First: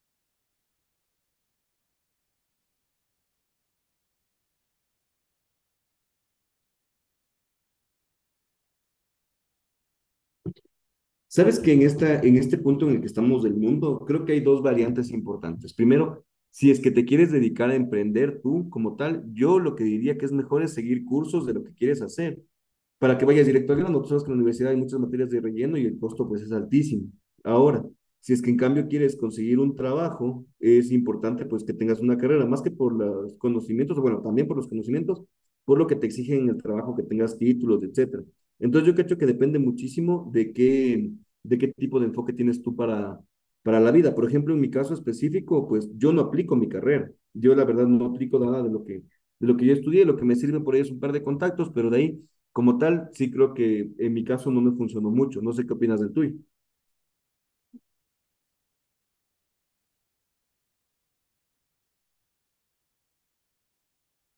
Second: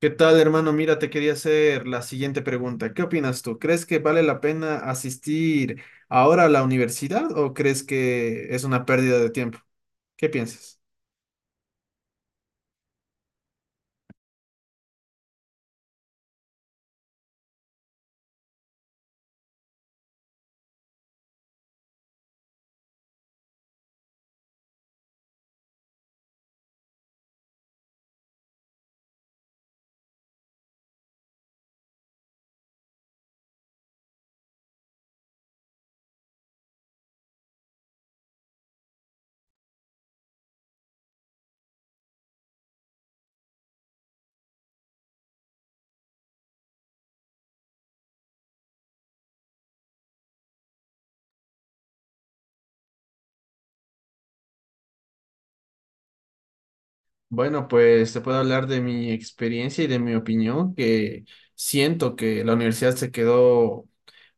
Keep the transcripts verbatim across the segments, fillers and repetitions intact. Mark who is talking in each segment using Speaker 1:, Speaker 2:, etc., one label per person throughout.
Speaker 1: ¿Qué tal, hermano? Mira, te quería hacer la siguiente pregunta. ¿Qué opinas tú? ¿Crees que vale la pena asistir ahora a la universidad o crees que es una pérdida de tiempo? ¿Qué piensas?
Speaker 2: Sabes que en esta, en este punto en el que estamos del mundo, creo que hay dos variantes importantes. Primero, si es que te quieres dedicar a emprender tú como tal, yo lo que diría que es mejor es seguir cursos de lo que quieres hacer para que vayas directo al grano. Tú sabes que en la universidad hay muchas materias de relleno y el costo pues es altísimo. Ahora, si es que en cambio quieres conseguir un trabajo, es importante pues que tengas una carrera, más que por los conocimientos, bueno, también por los conocimientos, por lo que te exigen en el trabajo, que tengas títulos, etcétera. Entonces yo creo que depende muchísimo de qué, de qué tipo de enfoque tienes tú para, para la vida. Por ejemplo, en mi caso específico, pues yo no aplico mi carrera. Yo la verdad no aplico nada de lo que, de lo que yo estudié. Lo que me sirve por ahí es un par de contactos, pero de ahí como tal, sí creo que en mi caso no me funcionó mucho. No sé qué opinas del tuyo.
Speaker 1: Bueno, pues te puedo hablar de mi experiencia y de mi opinión, que siento que la universidad se quedó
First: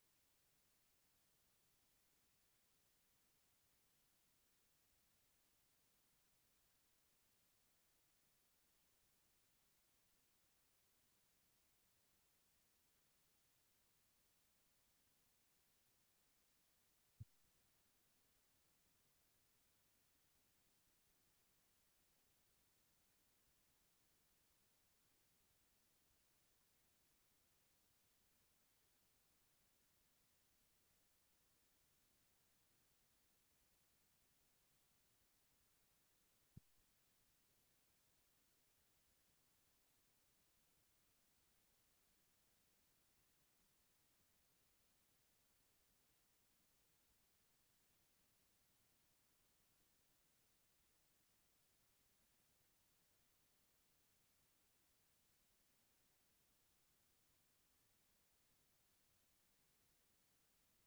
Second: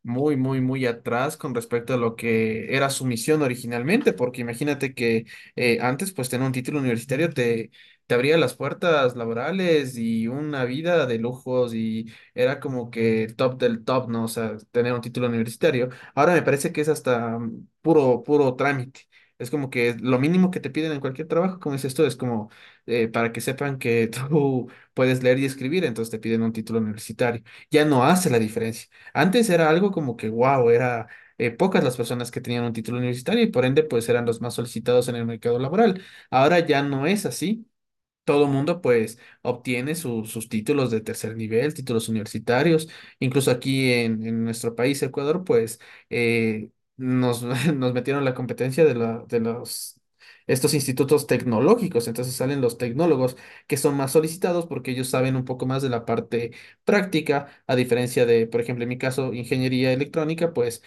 Speaker 1: muy, muy, muy atrás con respecto a lo que era su misión originalmente, porque imagínate que eh, antes pues tener un título universitario te, te abría las puertas laborales y una vida de lujos y era como que el top del top, ¿no? O sea, tener un título universitario. Ahora me parece que es hasta mm, puro, puro trámite. Es como que lo mínimo que te piden en cualquier trabajo, como dices tú, es como eh, para que sepan que tú puedes leer y escribir, entonces te piden un título universitario. Ya no hace la diferencia. Antes era algo como que wow, era eh, pocas las personas que tenían un título universitario y por ende pues eran los más solicitados en el mercado laboral. Ahora ya no es así. Todo mundo pues obtiene su- sus títulos de tercer nivel, títulos universitarios. Incluso aquí en, en nuestro país, Ecuador, pues eh, nos, nos metieron la competencia de, la- de los... estos institutos tecnológicos, entonces salen los tecnólogos que son más solicitados porque ellos saben un poco más de la parte práctica, a diferencia de, por ejemplo, en mi caso, ingeniería electrónica, pues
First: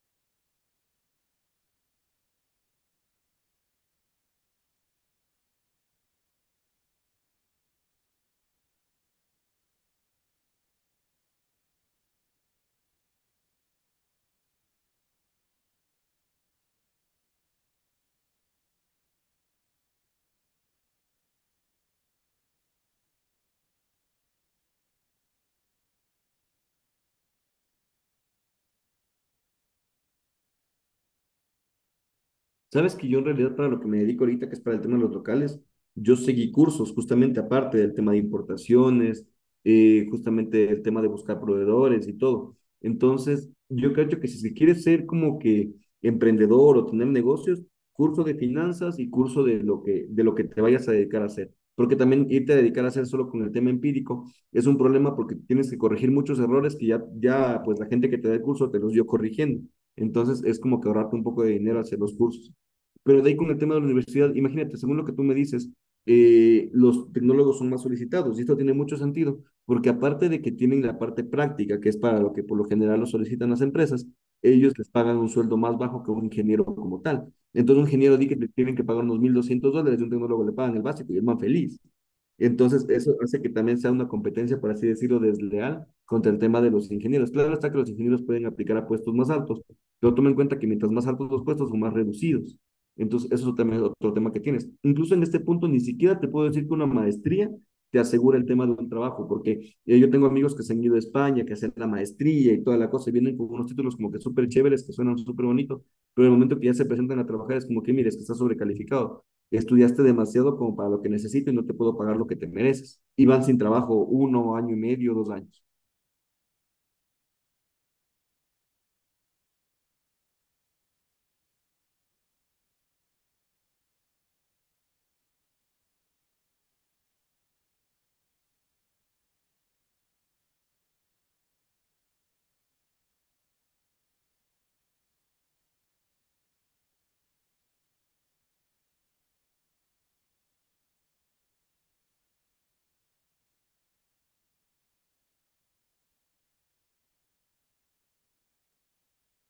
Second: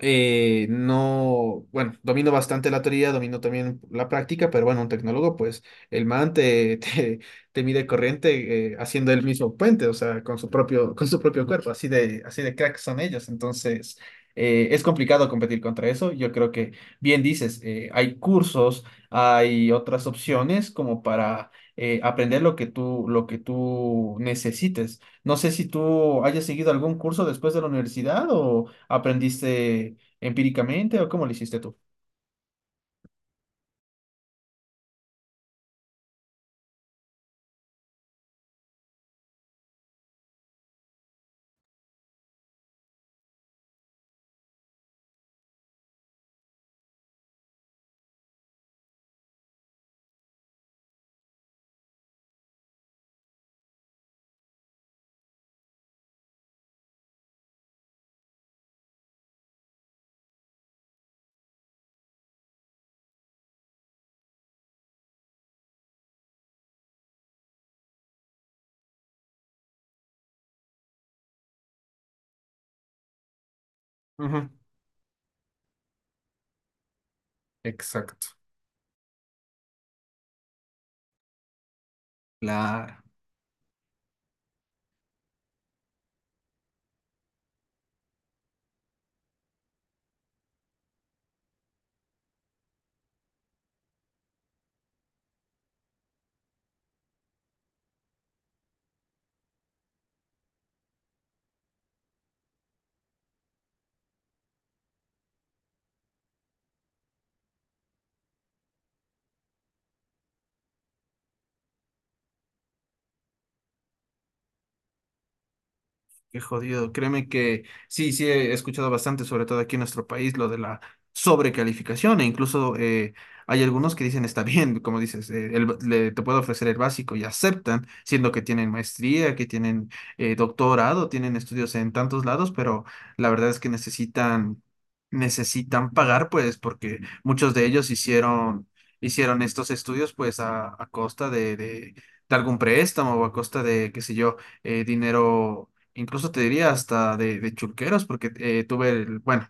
Speaker 1: eh, no, bueno, domino bastante la teoría, domino también la práctica, pero bueno, un tecnólogo, pues el man te, te, te mide corriente eh, haciendo el mismo puente, o sea, con su propio, con su propio cuerpo, así de, así de crack son ellos. Entonces, eh, es complicado competir contra eso. Yo creo que, bien dices, eh, hay cursos, hay otras opciones como para eh, aprender lo que tú, lo que tú necesites. No sé si tú hayas seguido algún curso después de la universidad o... ¿Aprendiste empíricamente o cómo lo hiciste tú?
Speaker 2: Sabes que yo en realidad para lo que me dedico ahorita, que es para el tema de los locales, yo seguí cursos justamente aparte del tema de importaciones, eh, justamente el tema de buscar proveedores y todo. Entonces, yo creo que si se quiere ser como que emprendedor o tener negocios, curso de finanzas y curso de lo que, de lo que te vayas a dedicar a hacer. Porque también irte a dedicar a hacer solo con el tema empírico es un problema porque tienes que corregir muchos errores que ya, ya pues la gente que te da el curso te los dio corrigiendo. Entonces, es como que ahorrarte un poco de dinero hacer los cursos. Pero de ahí con el tema de la universidad, imagínate, según lo que tú me dices, eh, los tecnólogos son más solicitados y esto tiene mucho sentido, porque aparte de que tienen la parte práctica, que es para lo que por lo general lo solicitan las empresas,
Speaker 1: Ujú.
Speaker 2: ellos les pagan un sueldo más bajo que un ingeniero como tal. Entonces, un ingeniero di
Speaker 1: Exacto.
Speaker 2: que le tienen que pagar unos mil doscientos dólares y un tecnólogo le pagan el básico y es más feliz. Entonces,
Speaker 1: Claro.
Speaker 2: eso hace que también sea una competencia, por así decirlo, desleal contra el tema de los ingenieros. Claro está que los ingenieros pueden aplicar a puestos más altos, pero toma en cuenta que mientras más altos los puestos son más reducidos. Entonces, eso también es otro tema que tienes. Incluso en este punto, ni siquiera te puedo decir que una maestría te asegura el tema de un trabajo, porque eh, yo tengo amigos que se han ido a España, que hacen la maestría y toda la cosa, y vienen con unos títulos como que súper chéveres, que suenan súper bonitos, pero el momento que ya se presentan a trabajar es como que, mire, es que estás sobrecalificado, estudiaste demasiado como para lo que necesito y no te puedo pagar lo que te mereces. Y van sin trabajo uno, año y medio, dos años.
Speaker 1: Qué jodido. Créeme que sí, sí he escuchado bastante, sobre todo aquí en nuestro país, lo de la sobrecalificación e incluso eh, hay algunos que dicen está bien, como dices, eh, el ba- le- te puedo ofrecer el básico y aceptan, siendo que tienen maestría, que tienen eh, doctorado, tienen estudios en tantos lados, pero la verdad es que necesitan, necesitan pagar, pues, porque muchos de ellos hicieron, hicieron estos estudios, pues, a, a costa de, de de algún préstamo o a costa de, qué sé yo, eh, dinero, incluso te diría hasta de, de chulqueros, porque eh, tuve el, bueno,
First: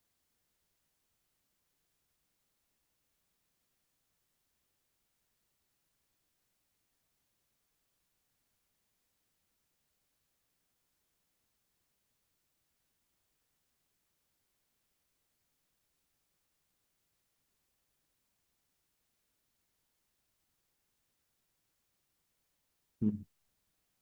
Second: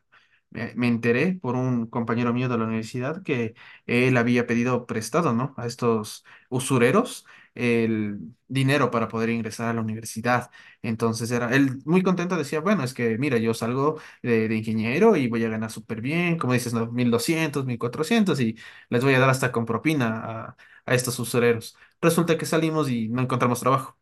Speaker 1: me, me enteré por un compañero mío de la universidad que él había pedido prestado, ¿no? A estos usureros el dinero para poder ingresar a la universidad. Entonces era, él muy contento decía, bueno, es que mira, yo salgo de, de ingeniero y voy a ganar súper bien, como dices, ¿no? Mil doscientos, mil cuatrocientos, y les voy a dar hasta con propina a, a estos usureros. Resulta que salimos y no
Speaker 2: ¿Mm?
Speaker 1: encontramos trabajo.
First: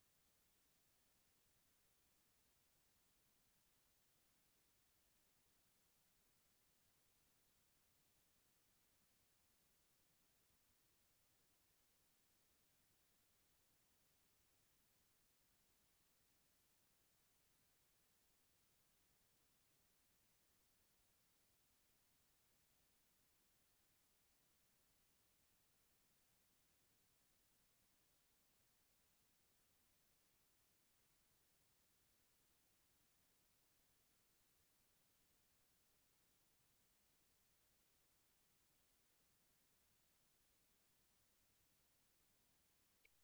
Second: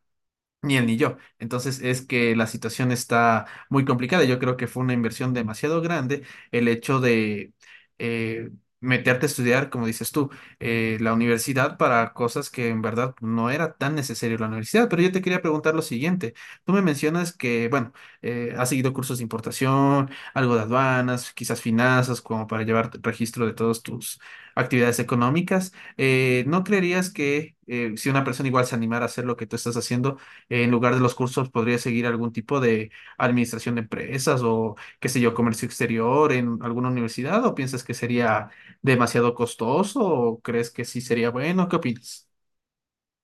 Speaker 1: Ni él ni yo. Entonces es que la situación está muy complicada. Yo creo que fue una inversión demasiado grande el hecho de eh, meterte a estudiar, como dices tú, eh, la universidad para cosas que en verdad no era tan necesario la universidad. Pero yo te quería preguntar lo siguiente. Tú me mencionas que, bueno, eh, has seguido cursos de importación, algo de aduanas, quizás finanzas, como para llevar registro de todas tus actividades económicas. Eh, no creerías que, eh, si una persona igual se animara a hacer lo que tú estás haciendo, en lugar de los cursos, podría seguir algún tipo de administración de empresas o, qué sé yo, comercio exterior en alguna universidad, o piensas que sería demasiado costoso, o crees que sí sería bueno? ¿Qué opinas?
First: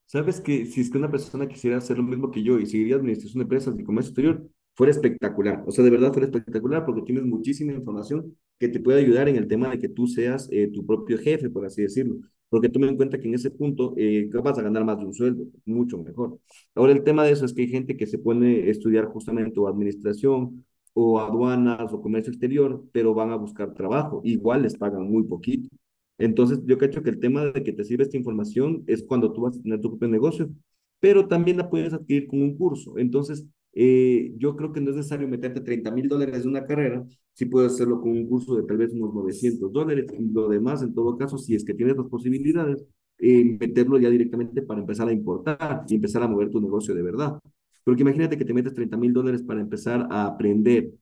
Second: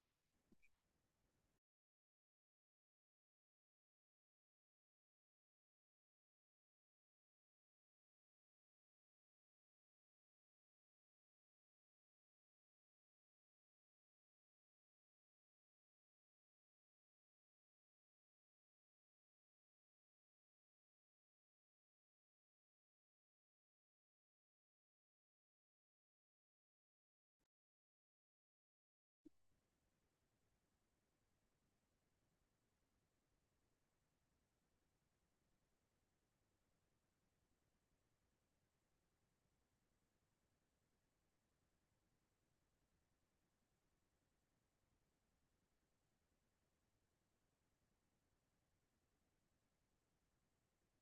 Speaker 2: Sabes que si es que una persona quisiera hacer lo mismo que yo y seguiría administración de empresas y comercio exterior, fuera espectacular. O sea, de verdad fuera espectacular porque tienes muchísima información que te puede ayudar en el tema de que tú seas eh, tu propio jefe, por así decirlo. Porque toma en cuenta que en ese punto eh, vas a ganar más de un sueldo, mucho mejor. Ahora, el tema de eso es que hay gente que se pone a estudiar justamente o administración o aduanas o comercio exterior, pero van a buscar trabajo. Igual les pagan muy poquito. Entonces, yo cacho que el tema de que te sirve esta información es cuando tú vas a tener tu propio negocio, pero también la puedes adquirir con un curso. Entonces, eh, yo creo que no es necesario meterte treinta mil dólares de una carrera, si puedes hacerlo con un curso de tal vez unos novecientos dólares y lo demás, en todo caso, si es que tienes las posibilidades, eh, meterlo ya directamente para empezar a importar y empezar a mover tu negocio de verdad. Porque imagínate que te metes treinta mil dólares para empezar a aprender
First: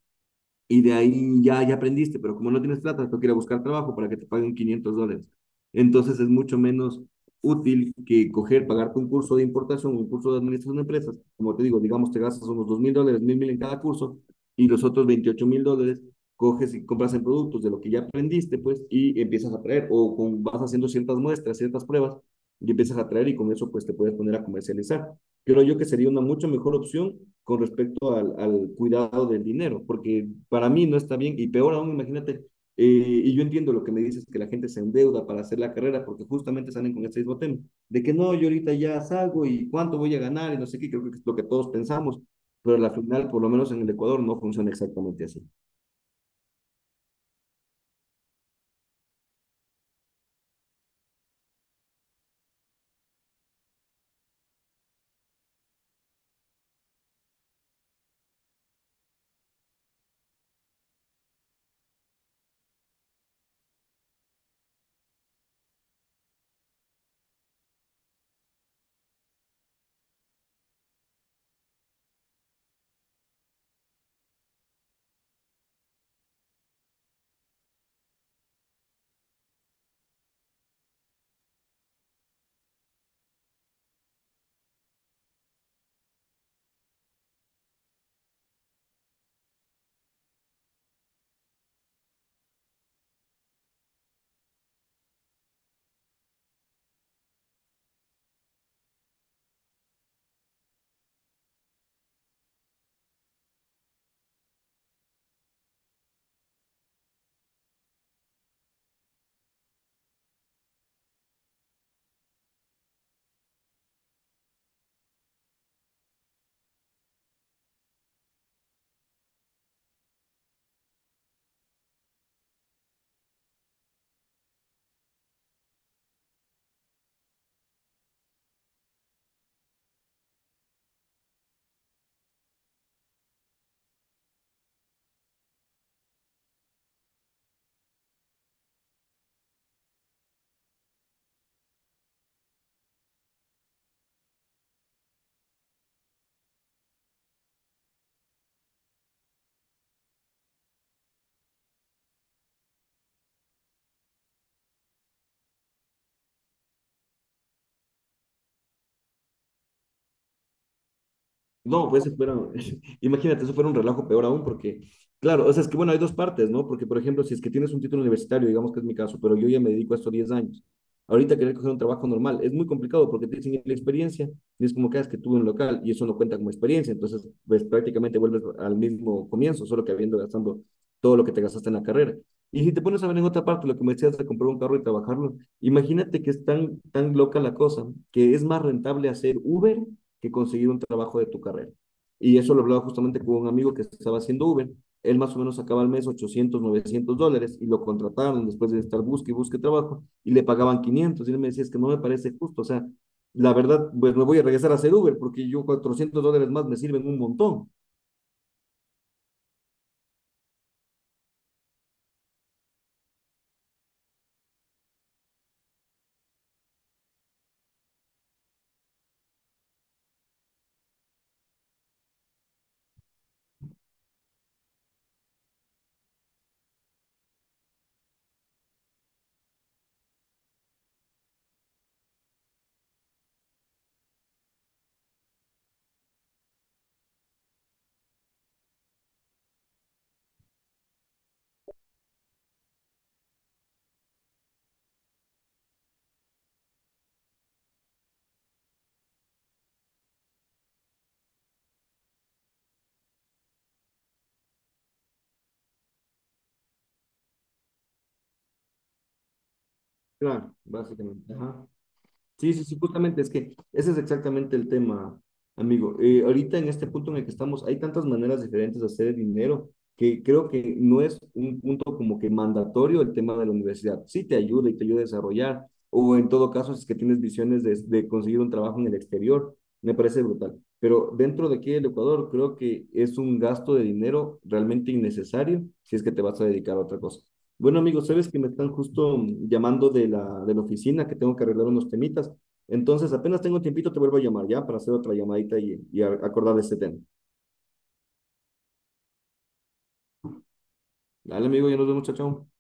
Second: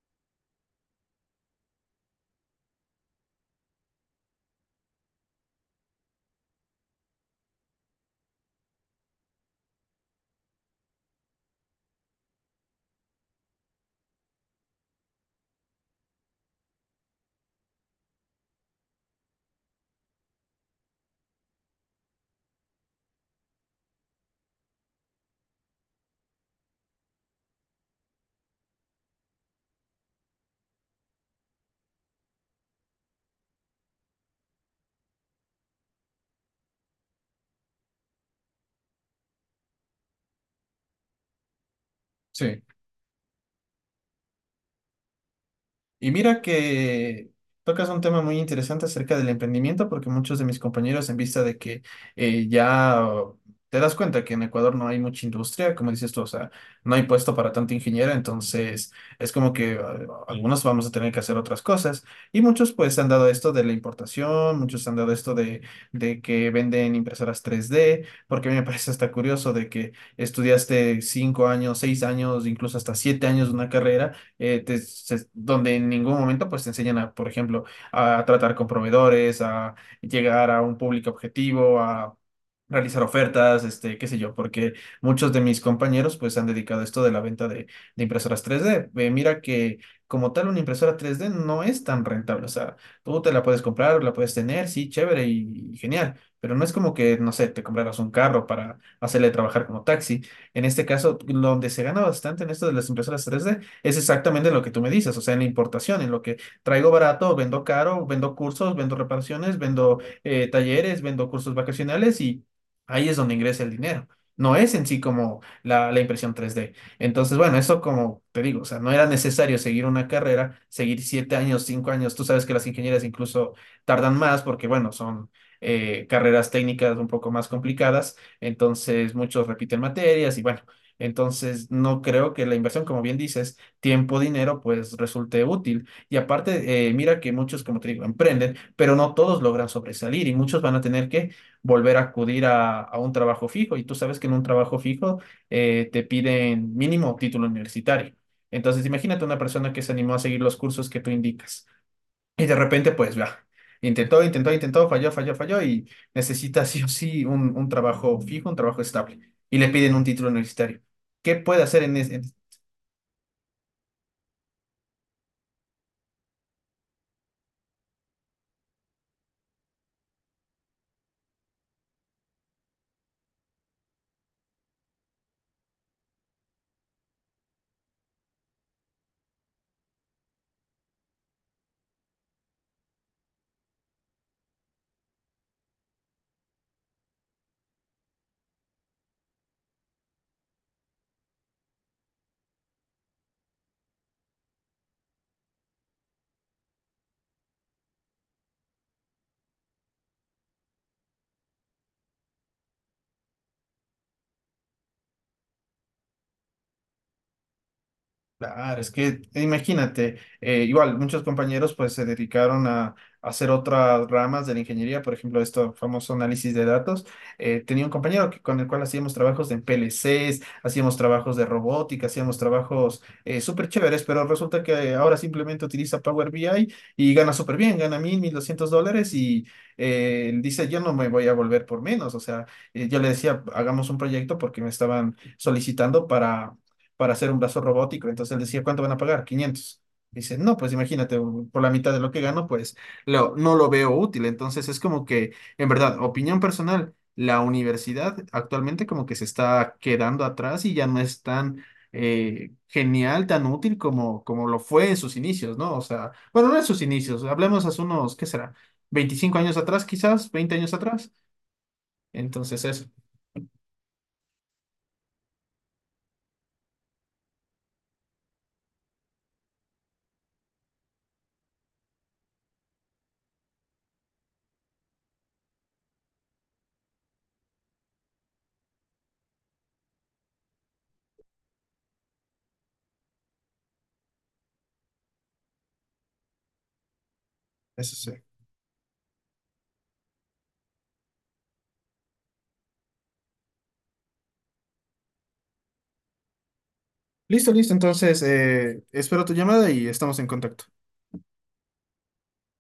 Speaker 2: y de ahí ya, ya aprendiste, pero como no tienes plata, toca ir a buscar trabajo para que te paguen quinientos dólares. Entonces es mucho menos útil que coger, pagarte un curso de importación, un curso de administración de empresas. Como te digo, digamos, te gastas unos dos mil dólares, mil mil en cada curso y los otros veintiocho mil dólares coges y compras en productos de lo que ya aprendiste, pues, y empiezas a traer o con, vas haciendo ciertas muestras, ciertas pruebas y empiezas a traer y con eso pues te puedes poner a comercializar creo yo que sería una mucho mejor opción con respecto al, al cuidado del dinero, porque para mí no está bien, y peor aún, imagínate, eh, y yo entiendo lo que me dices, que la gente se endeuda para hacer la carrera, porque justamente salen con este mismo tema, de que no, yo ahorita ya salgo y cuánto voy a ganar y no sé qué, creo que es lo que todos pensamos,
Speaker 1: Sí.
Speaker 2: pero al final, por lo menos en el Ecuador, no funciona exactamente así.
Speaker 1: Y mira que tocas un tema muy interesante acerca del emprendimiento, porque muchos de mis compañeros, en vista de que eh, ya oh, te das cuenta que en Ecuador no hay mucha industria, como dices tú, o sea, no hay puesto para tanta ingeniera, entonces es como que eh, algunos vamos a tener que hacer otras cosas. Y muchos pues han dado esto de la importación, muchos han dado esto de, de que venden impresoras tres d, porque a mí me parece hasta curioso de que estudiaste cinco años, seis años, incluso hasta siete años de una carrera, eh, te- se- donde en ningún momento pues te enseñan a, por ejemplo, a tratar con proveedores, a llegar a un público objetivo, a realizar ofertas, este, qué sé yo, porque muchos de mis compañeros pues se han dedicado a esto de la venta de, de impresoras tres D. Eh, mira que como tal una impresora tres D no es tan rentable, o sea, tú te la puedes comprar, la puedes tener, sí, chévere y, y genial, pero no es como que, no sé, te compraras un carro para hacerle trabajar como taxi. En este caso, donde se gana bastante en esto de las impresoras tres D es exactamente lo que tú me dices, o sea, en la importación, en lo que traigo barato, vendo caro, vendo cursos, vendo reparaciones, vendo eh, talleres, vendo cursos vacacionales, y ahí es donde ingresa el dinero. No es en sí como la, la impresión tres d. Entonces, bueno, eso como te digo, o sea, no era necesario seguir una carrera, seguir siete años, cinco años. Tú sabes que las ingenierías incluso tardan más porque, bueno, son eh, carreras técnicas un poco más complicadas. Entonces, muchos repiten materias y bueno, entonces no creo que la inversión, como bien dices, tiempo, dinero, pues resulte útil. Y aparte, eh, mira que muchos, como te digo, emprenden, pero no todos logran sobresalir y muchos van a tener que volver a acudir a, a un trabajo fijo. Y tú sabes que en un trabajo fijo eh, te piden mínimo título universitario. Entonces, imagínate una persona que se animó a seguir los cursos que tú indicas y de repente, pues, va. Intentó, intentó, intentó, falló, falló, falló y necesita sí o sí un, un trabajo fijo, un trabajo estable, y le piden un título universitario. ¿Qué puede hacer
Speaker 2: No,
Speaker 1: en,
Speaker 2: pues eso
Speaker 1: ese-
Speaker 2: fuera, imagínate, eso fuera un relajo peor aún, porque, claro, o sea, es que bueno, hay dos partes, ¿no? Porque, por ejemplo, si es que tienes un título universitario, digamos que es mi caso, pero yo ya me dedico a esto diez años, ahorita querer coger un trabajo normal es muy complicado porque te dicen "¿Y la experiencia, y es como que "Ah, es que tuve un local y eso no cuenta como experiencia, entonces, pues prácticamente vuelves al mismo comienzo, solo que habiendo gastando todo lo que te gastaste en la carrera. Y si te pones a ver en otra parte lo que me decías de comprar un carro y trabajarlo, imagínate que es tan, tan loca la cosa, que es más rentable hacer Uber que conseguir un trabajo de tu carrera. Y eso lo hablaba justamente con un amigo que estaba haciendo Uber. Él más o menos sacaba al mes ochocientos novecientos dólares y lo contrataron después de estar busque y busque trabajo y le pagaban quinientos. Y él me decía, es que no me parece justo. O sea, la verdad, pues me voy a regresar a hacer Uber porque yo cuatrocientos dólares más me sirven un montón.
Speaker 1: Claro, es que eh, imagínate, eh, igual muchos compañeros pues se dedicaron a, a hacer otras ramas de la ingeniería, por ejemplo, esto famoso análisis de datos. Eh, tenía un compañero que- con el cual hacíamos trabajos en P L Ces, hacíamos trabajos de robótica, hacíamos trabajos eh, súper chéveres, pero resulta que ahora simplemente utiliza Power B I y gana súper bien, gana mil, mil doscientos dólares, y eh, él dice, yo no me voy a volver por menos. O sea, eh, yo le decía, hagamos un proyecto porque me estaban solicitando para hacer un brazo robótico. Entonces él decía, ¿cuánto van a pagar? Quinientos. Dice, no, pues imagínate, un- por la mitad de lo que gano, pues lo, no lo veo útil. Entonces es como que, en verdad, opinión personal, la universidad actualmente como que se está quedando atrás y ya no es tan eh, genial, tan útil como, como lo fue en sus inicios, ¿no? O sea, bueno, no en sus inicios, hablemos hace unos, ¿qué será? Veinticinco años atrás, quizás,
Speaker 2: Claro,
Speaker 1: veinte años atrás.
Speaker 2: básicamente. Ajá. Sí, sí,
Speaker 1: Entonces
Speaker 2: sí,
Speaker 1: eso,
Speaker 2: justamente es que ese es exactamente el tema, amigo. Eh, ahorita en este punto en el que estamos, hay tantas maneras diferentes de hacer dinero que creo que no es un punto como que mandatorio el tema de la universidad. Sí te ayuda y te ayuda a desarrollar, o en todo caso, si es que tienes visiones de, de conseguir un trabajo en el exterior, me parece brutal. Pero dentro de aquí del Ecuador, creo que es un gasto de dinero realmente innecesario si es que te vas a dedicar a otra cosa. Bueno,
Speaker 1: eso
Speaker 2: amigo,
Speaker 1: sí.
Speaker 2: sabes que me están justo mm, llamando de la, de la oficina, que tengo que arreglar unos temitas. Entonces, apenas tengo tiempito, te vuelvo a llamar ya para hacer otra llamadita y, y a- acordar de este tema.
Speaker 1: Listo, listo. Entonces, eh, espero tu llamada y estamos en contacto.
Speaker 2: Dale, amigo, ya nos vemos, chao, chao.